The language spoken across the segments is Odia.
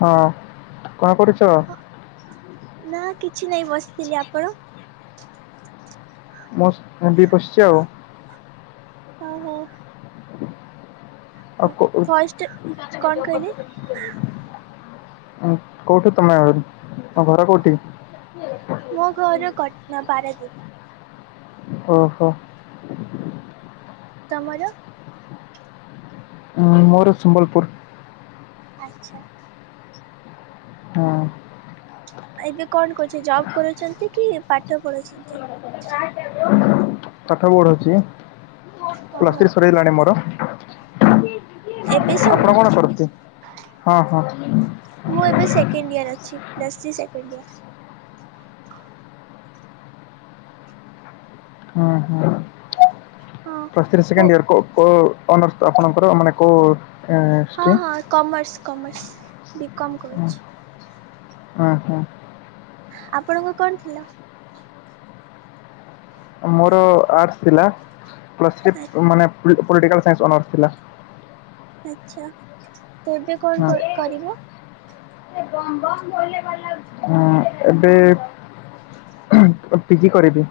ହଁ କଣ କରୁଛ? ନା କିଛି ନାଇଁ ବସିଥିଲି ଆପଣ? [unintelligible] ହଉ ହଉ। [unintelligible] ଭଏସଟା କଣ କହିଲେ କୋଉଠି ତମେ ଆହୁରି ତମ ଘର କୋଉଠି? [inaudible] ମୋ ଘର କଟଣା ପାରାଦ୍ୱୀପ। ଓହୋ। ତମର? ମୋର ସମ୍ବଲପୁର। ଆଚ୍ଛା। ହଁ, ଏବେ କଣ କରୁଛି ଜବ କରୁଛନ୍ତି କି ପାଠ ପଢୁଛନ୍ତି? ପାଠ ପଢୁଛି ପ୍ଲସ୍ ଓହୋ ଥ୍ରି ସରିଗଲାଣି ମୋର। ଏବେ ଆପଣ ସରିଲା? କ'ଣ କରନ୍ତି ହଁ ହଁ ମୁଁ ଏବେ ସେକେଣ୍ଡ ଇୟର ଅଛି ପ୍ଲସ୍ ଥ୍ରି ସେକେଣ୍ଡ ଇୟର। ଉଁ ହୁଁ ହଁ ପ୍ଲସ ଥ୍ରି କୁ ସେକେଣ୍ଡିୟର କୋ କୋ ଅନର୍ସ ଆପଣଙ୍କର ମାନେ କୋଉ ହଁ ହଁ କମର୍ସ କମର୍ସ ବିକମ୍ କରୁଛି। ଉଁ ହୁଁ। ଆପଣଙ୍କୁ କଣ ଥିଲ। ମୋର ଆର୍ଟସ୍ ଥିଲା। ପ୍ଲାସ ଥ୍ରି ମାନେ ପଲ୍ଟିକାଲ ସାଇନ୍ସ ଅନର୍ସ ଥିଲା। ଆଛା ତ ଏବେ କଣ କ କରିବ। ସେ ଗମ ଗମ [unintelligible] ହଁ ଏବେ ପିଜି କରିବି।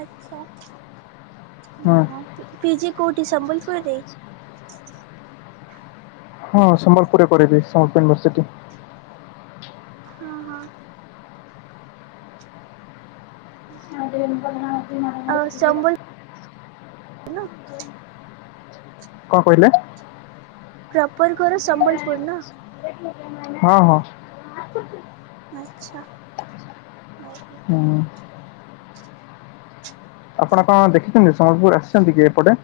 ଆଚ୍ଛା ହଁ ଉଁହୁଁ ପିଜି କଉଠି ସମ୍ବଲପୁରରେ। ହଁ ସମ୍ବଲପୁରରେ କରିବି ସାଉଥ ୟୁନିଭରସିଟି। ହଁ ହଁ। ଆଉ ସମ୍ବଲ ଇନ କଣ କହିଲେ? ପ୍ରପର ଘର ସମ୍ବଲପୁରୁ ନା? ହଁ ହଁ। ଆଚ୍ଛା ଆଉ ହୁଁ। ଆପଣ କଣ ଦେଖିଛନ୍ତି। ସମ୍ବଲପୁର ଆସିଛନ୍ତି କି ଏପଟେ।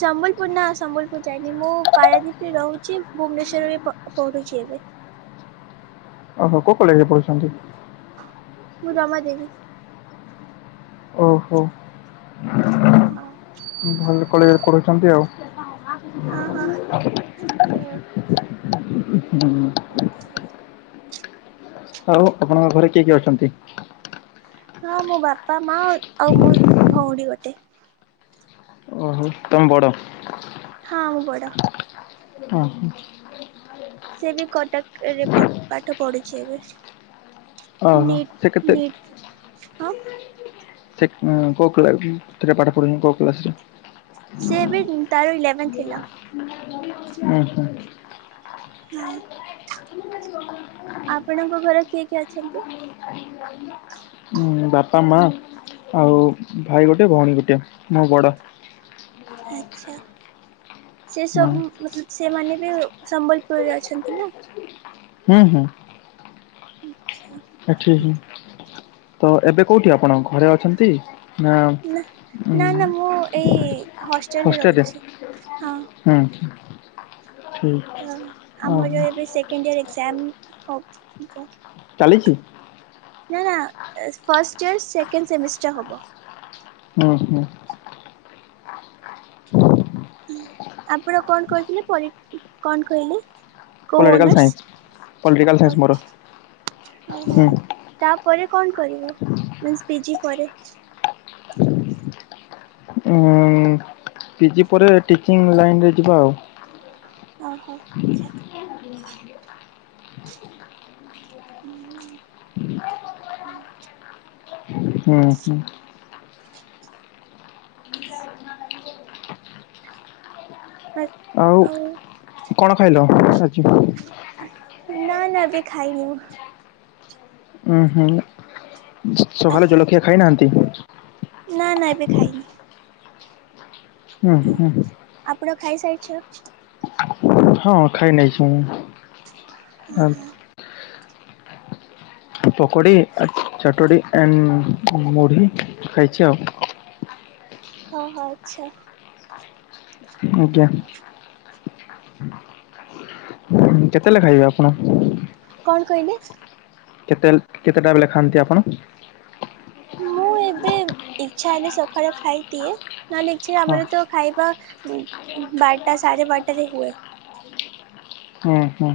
ସମ୍ବଲପୁର ନା ସମ୍ବଲପୁର ଯାଇନି। ମୁଁ ପାରାଦ୍ୱୀପରେ ରହୁଛି ଭୁବନେଶ୍ୱର ରେ ପଢ଼ୁଛି ଏବେ। ଓହୋ କୋଉ କଲେଜରେ ପଢୁଛନ୍ତି। ମୁଁ ରମା ଦେବୀ। ଓହୋ। ହଁ। ଭଲ କଲେଜରେ ପଢଉଛନ୍ତି ଆଉ। ହଁ ହଁ ତ ଉଁ ହୁଁ ବୁଲି ଏଇଠି ଥିଲି। ଆଉ ଆପଣଙ୍କ ଘରେ କିଏ କିଏ ଅଛନ୍ତି? ହଁ ମୋ ବାପା ମା ଆଉ ମୋ ଭଉଣୀ ଗୋଟେ। ଉ ତମେ ବଡ଼। ହଁ ମୁଁ ବଡ। ଓ ହୋ। ସେ ବି କଟକରେ ପ ପାଠ ପଢୁଛି ଏବେ? ଓହୋ ସେ ନୀଟ କେତେ ନୀଟ ହଁ। ସେ ଉଁ କୋଉ କ୍ଲା ଉଁ ପାଠ ଯା ପାଠ ପଢୋଉନ କୋଉ କ୍ଲାସ ରେ। ସିଏବି ତାର ଇଲେଭେନ୍ ଥିଲା। ଉଁ ହୁଁ। ହଁ। କି ଆପଣଙ୍କ ଘରେ କିଏ କିଏ ଅଛନ୍ତି। ଉଁ ଉଁ ବାପା ମା ଆଉ ଭାଇ ଗୋଟେ ଭଉଣୀ ଗୋଟେ ମୁଁ ବଡ଼। ଆଛା ଶେସବୁ ହଁ ମା ସେମାନେ ବି ସମ୍ବଲପୁରରେ ଅଛନ୍ତିନା। ହୁଁ ହୁଁ। ଆଚ୍ଛା। ଏଠିହି ତ ଏବେ କୋଉଠି ଆପଣ ଘରେ ଅଛନ୍ତି ନା, ଉଁ ନା ନା ମୁଁ ଏଇ ହଷ୍ଟେଲରେ ରହୁଛି, ହଁ। ହୁଁ। ଠିକ୍ ତ ଓହୋ ଆମର ଏବେ ସେକେଣ୍ଡ ଇୟର ଏକ୍ଜାମ ହବ୍ ବ। ଚାଲିଛି? ନା ନା ଫାଷ୍ଟ ଇୟର ସେକେଣ୍ଡ ସେମିଷ୍ଟାର ହବ। ଉଁ ହୁଁ। ହଁ ଆପଣ କଣ କରିଥିଲେ ପରି, କଣ କହିଲେ? କୋଉ political science honours, political science ମୋର ପଲ୍ ଓହୋ। ହୁଁ ତାପରେ କଣ କରିବ, ମିନ୍ସ ପିଜି ପରେ? ଉ ପିଜି ପରେ ଟିଚିଂ ଲାଇନ ରେ ଯିବା ଆଉ। ଓହୋ। ଆଚ୍ଛା। ଉଁ ହୁଁ ହୁଁ। ଉଁ ହୁଁ। ଆଉ କଣ ଖାଇଲ ଆଜି? ନା ନା ଏବେ ଖାଇନି ମୁଁ। ଉୁଁ ହୁଁ, ସକାଳେ ଜଳଖିଆ ଖାଇନାହାନ୍ତି? ନା ନା ଏବେ ଖାଇନି। ଉଁ ହୁଁ। ଆପଣ ଖାଇ ସାରିଛ? ହଁ ଖାଇ ନେଇଛି ମୁଁ। ଆ, ଆଃହା। ପକୋଡି, ଚଟଡି ଆଣ୍ଡ ମୁଢ଼ି ଖାଇଛି ଆଉ। ହଁ ହଁ ଆଚ୍ଛା। ଆଜ୍ଞା। କେତେଲେ ଖାଇବେ ଆପଣ? କଣ କହିଲେ? କେତେଲ କେତେଟାବେଲେ ଖାଆନ୍ତି ଆପଣ? ମୁଁ ଏବେ ଇଚ୍ଛା ହେଲେ ସଖାଳେ ଖାଇ ଦିଏ। ନଲେ ଏଠି ହଁ ଆମର ତ ଖାଇବା ଵାରେଟା ସାଢ଼େ ବାରେଟା ରେ ହୁଏ। ହୁଁ ହୁଁ।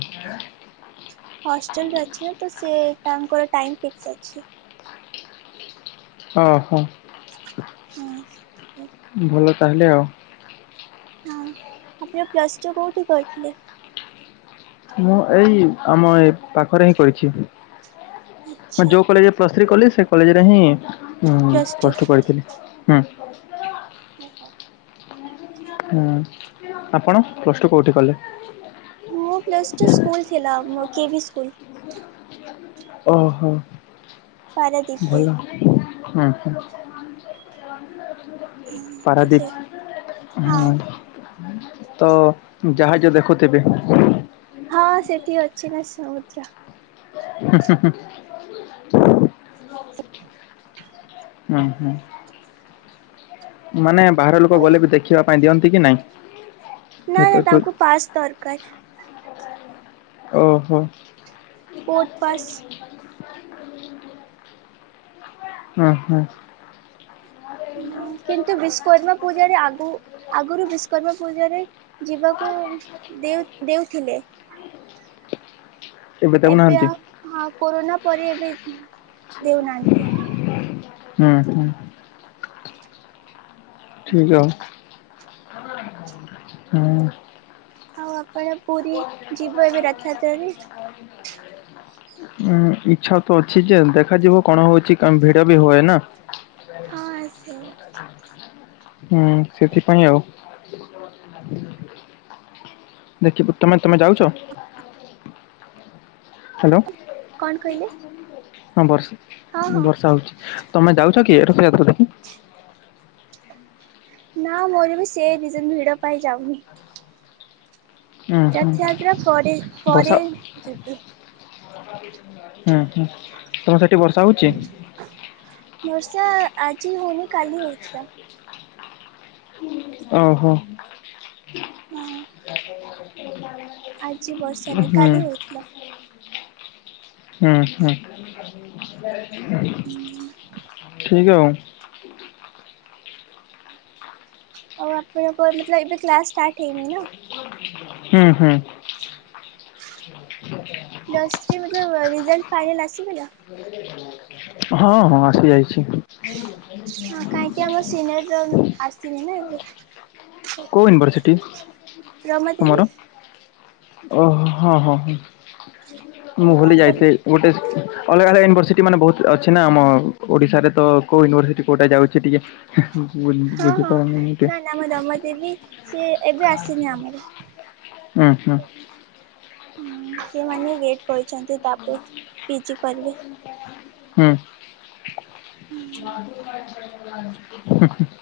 ହଷ୍ଟେଲରେ ଅଛି ନା ସେ ତାଙ୍କର ଟାଇମ ଫିକ୍ସ ଅଛି। ଓହୋ। ହୁଁ। ଭଲ ତାହେଲେ ଆଉ। ହଁ ଆପଣ ପ୍ଲସ୍ ଟୁ କେଉଁଠି କରିଥିଲେ? ମୁଁ ଏଇ ଆମ ଏ ପାଖରେ ହିଁ କରିଛି ଆଚ୍ଛା ଯୋଉ କଲେଜ ପ୍ଲସ୍ ଥ୍ରୀ କଲି ସେ କଲେଜରେ ହିଁ ପ୍ଲସ୍ ଟୁ ପଢ଼ିଥିଲି, ହୁଁ ଓହୋ। ହୁଁ ଆପଣ ପ୍ଲସ ଟୁ କୋଉଠି କଲେ? ମୁଁ ପ୍ଲସ ଟୁ ସ୍କୁଲ ଥିଲା, କେ ଭି ସ୍କୁଲ। ଓହୋ ପାରାଦୀପ ଦେଇ ଭଲ। ହୁଁ। ହଁ ତ ସେ ପାରାଦୀପ ହଁ। ତ ଜାହାଜ ଦେଖୁଥିବେ? ହଁ ସେଠି ଅଛି ନା ସମୁଦ୍ର। ହୁଁ ହୁଁ ହୁଁ। [inaudible] ଉଁ ହୁଁ। ମାନେ ବାହାର ଲୋକ ହଇ ଗଲେ ବି ଦେଖିବା ପାଇଁ ଦିଅନ୍ତି କି ନାହିଁ? ନା ନା ତାଙ୍କୁ ପାସ୍ ଦରକାର। ଓହୋ। Photo pass. ଓ ହୋ ହୁଁ କିନ୍ତୁ ବିଷ୍କର୍ମା ପୂଜାରେ ଆଗୁ ଆଗୁରୁ ବିଷ୍କ୍ରମା ପୂଜାରେ- ଯିବାକୁ ଦେଉ ଦେଉଥିଲେ। ଏବେ ଆ ହଁ କୋରୋନା ପରେ ଏବେ ଦେଉନାହାନ୍ତି। ହୁଁ ହୁ ଠିକ୍ ଅ ହୁଁ ଆଉ ଆପଣ ପୁରୀ ଯିବ ଏବେ ରଥଯାତ୍ରାରେ [unintelligible] ହୁ ଇଚ୍ଛା ତ ଅଛି ଯେ ଦେଖାଯିବ କଣ ହଉଛି କାନ ଭିଡ ବି ହୁଏ ନା ହଁ ଆ ସେୟା [inaudible] ହୁଁ ସେଥିପାଇଁ ଆଉ [inaudible] ଦେଖିବୁ ତମେ ତମେ ଯାଉଛ ହ୍ୟାଲୋ କଣ କହିଲେ ହଁ ବର୍ଷା ହଁ ହଁ ବର୍ଷା ହଉଛି ତମେ ଯାଉଛ କି ରଥଯାତ୍ରା ଦେଖି ନା ମୋର ବି ସେ ରିଯିନି ଭିଡ଼ ପାଇଁ ଯାଉନି ହୁଁ ହୁଁ ରଥଯାତ୍ରା ପରେ ବର୍ଷା ପରେ ଯିବି ହୁଁ ହୁଁ ତମର ସେଠି ବର୍ଷା ହଉଛି? ବର୍ଷା ଆଜି ହଉନି କାଲି ହଉଥିଲା ଓହୋ ହଁ ଆଜି ବର୍ଷ ନାହିଁ ହୁଁ କାଲି ହଉଥିଲା ହୁଁ ହୁଁ ଠିକ ଆଉ ଆଉ ଆପଣଙ୍କ ମତଲବ ଏବେ କ୍ଲାସ୍ ଷ୍ଟାର୍ଟ ହେଇନି ନା ହୁଁ ହୁଁ [inaudible] [inaudible] ନର୍ସ୍ରୀ ମତଲବ ରିଜଲ୍ଟ ଫାଇନାଲ୍ ଆସିଗଲା। [unintelligible] ହଁ ହଁ ଆସି ଯାଇଛି। ହଁ କାହିଁକି ଆମ ସିନିୟର ର ଆସିିନି ନା ଏବେ କୋଉ ୟୁନିବର୍ସିଟି ରମା ଦେବୀ ତମର? ଓ ହଁ ହଁ ହ ତ ମୁଁ ଭଲି ତାଙ୍କରି ଯାଇଥିଲି ଗୋଟେ ଅଲଗା ଅଲଗା ୟୁନିଭର୍ସିଟି ମାନେ ବହୁତ ଅଛି ନା ଆମ ଓଡିଶାରେ ତ କୋଉ ୟୁନିଭର୍ସିଟି କୋଉଟା ଯାଉଛି ଟିକେ ବୁଝି ବୁଝିପାରୁନି ଟେ [unintelligible] ମୁଁ ଦମା ଦେବି ସିଏ ଏବେ ଆସିନି ଆମର। ହୁଁ ହୁଁ। ହୁଁ ସେମାନେ ୱେଟ କରିଛନ୍ତି ତାପରେ ପିଜି କରିବେ। ହୁଁ। ହୁଁ। ହୁଁ ହୁ।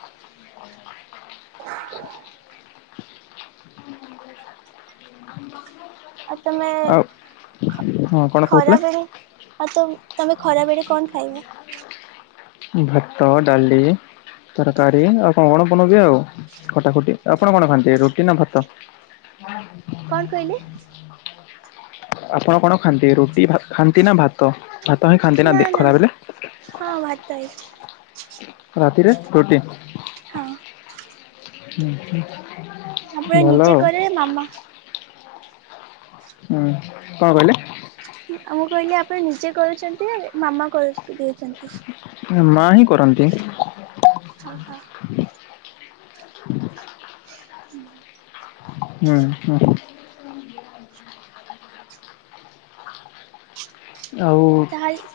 ଆ ତମେ ଆଉ ହଁ କଣ କହୁଥିଲେ? ଖ-ଖରା-ରେ ରୁ ଆଉ ତ-ତମେ ଖରା ବେଳେ କଣ ଖାଇବ? ଭାତ ଡାଲି। ତରକାରୀ ଆଉ କଣ କଣ ବନେଇବି ଆଉ ଖଟା ଖୁଟି ଆପଣ କଣ ଖାଆନ୍ତି ରୁଟି ନା ଭାତ? [inaudible] କଣ କହିଲେ? ଆପଣ କଣ ଖାଆନ୍ତି ରୁଟି ଖାଆନ୍ତି ନା ଭାତ ଭାତ ହିଁ ଖାଆନ୍ତି ନା ଦେ ଖରା ବେଲେ? ହଁ ଭାତ ହିଁ। ଆଉ ରାତିରେ ରୁଟି? ହଁ। ହୁଁ ହୁଁ। ଆପଣ ନିଜେ କରେ ମାମା? ହୁଁ କଣ କହିଲେ? ମୁଁ କହିଲି ଆପଣ ନିଜେ କରୁଛନ୍ତି ମାମା କର ଦଉଛନ୍ତି? ମା ହିଁ କରନ୍ତି। ଓ ହୋ। ହୁଁ ହୁଁ। ଆଉ ତାହେଲେ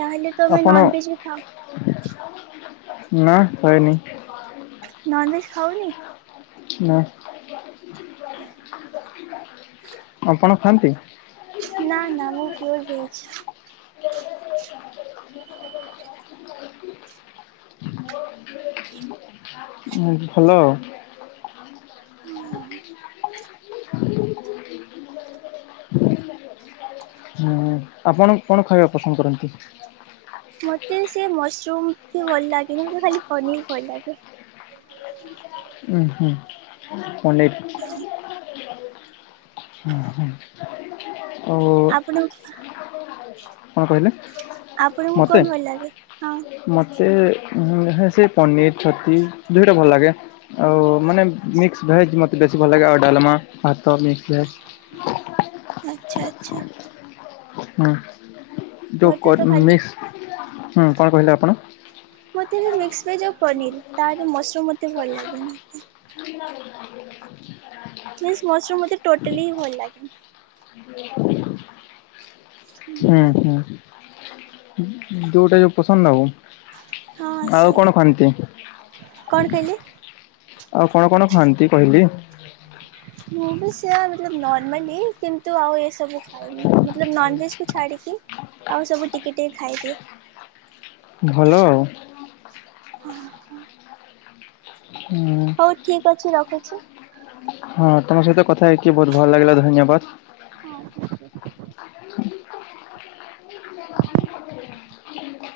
ତାହେଲେ ତ ତମେ ଆପଣ ନନଭେଜ୍ ବି ଖାଅ? ନା ଖାଏନି। ନନଭେଜ୍ ଖାଅନି? ନାଁ। ଓ ହୋ। ଆପଣ ଖାଆନ୍ତି? ନା ନା ମୁଁ ପିଓର୍ ଭେଜ। ଓ ଭଲ। ହଁ ହୁଁ ଆପଣ କଣ ଖାଇବା ପସନ୍ଦ କରନ୍ତି? ମୋତେ ସେ ମସରୁମ୍ ବି ଭଲ ଲାଗେନି ମୋତେ ଖାଲି ପନିର୍ ଭଲ ଲାଗେ। ଉଁ ହୁଁ ପନିର। ହୁଁ ହଁ ଓ ଆପଣ କଣ କହିଲେ? ଆପଣଙ୍କୁ କଣ ଭଲ ଲାଗେ? ହଁ। ମତେ ଉ ହେ ସେ ପନିର, ଛତୁ ଦୁଇଟା ଭଲ ଲାଗେ। ଆଉ ମାନେ ମିକ୍ସ ଭେଜ ମତେ ବେଶୀ ଭଲ ଲାଗେ ଆଉ ଡାଲମା, ଭାତ, ମିକ୍ସ ଭେଜ। ଆଚ୍ଛା ଆଚ୍ଛା। ହୁଁ ଡୁକ ମତେ ତ କର ଖାଲି ମିକ୍ସ ହୁଁ କଣ କହିଲେ ଆପଣ? ମୋତେ ବି ମିକ୍ସ ଭେଜ୍ ଆଉ ପନିର୍ ତାର ମସରୁମ୍ ମୋତେ ଭଲ ଲାଗେନି। [inaudible] ମିକ୍ସ ମସ୍ରୁମ୍ ମୋତେ ଟୋଟଲି ହିଁ ଭଲ ଲାଗେନି। [inaudible] [inaudible] ହୁଁ ହୁଁ। ଯେଉଟା ପସନ୍ଦ ଆଉ। ହଁ ଆ ଆଉ କଣ ଖାଆନ୍ତି? କଣ କହିଲି? ଆଉ କଣ କଣ ଖୁଆନ୍ତି କହିଲେ? ମୁଁ ସେଇଆ କିନ୍ତୁ ଆଉ ଏ ସବୁ ଖଏନିଭେଜ କୁ ଛାଡ଼ିକି। ଆଉ ସବୁ ଟିକେ ଟିକେ ଖାଇଦିଏ। ଭଲ ଆଉ। ହଁ ହଁ। ହୁଁ। ହଉ ଠିକ ଅଛି ରଖୁଛି। ହଁ ତମ ସହିତ କଥା ହେଇକି ବହୁତ ଭଲ ଲାଗିଲା ଧନ୍ୟବାଦ। ହଁ।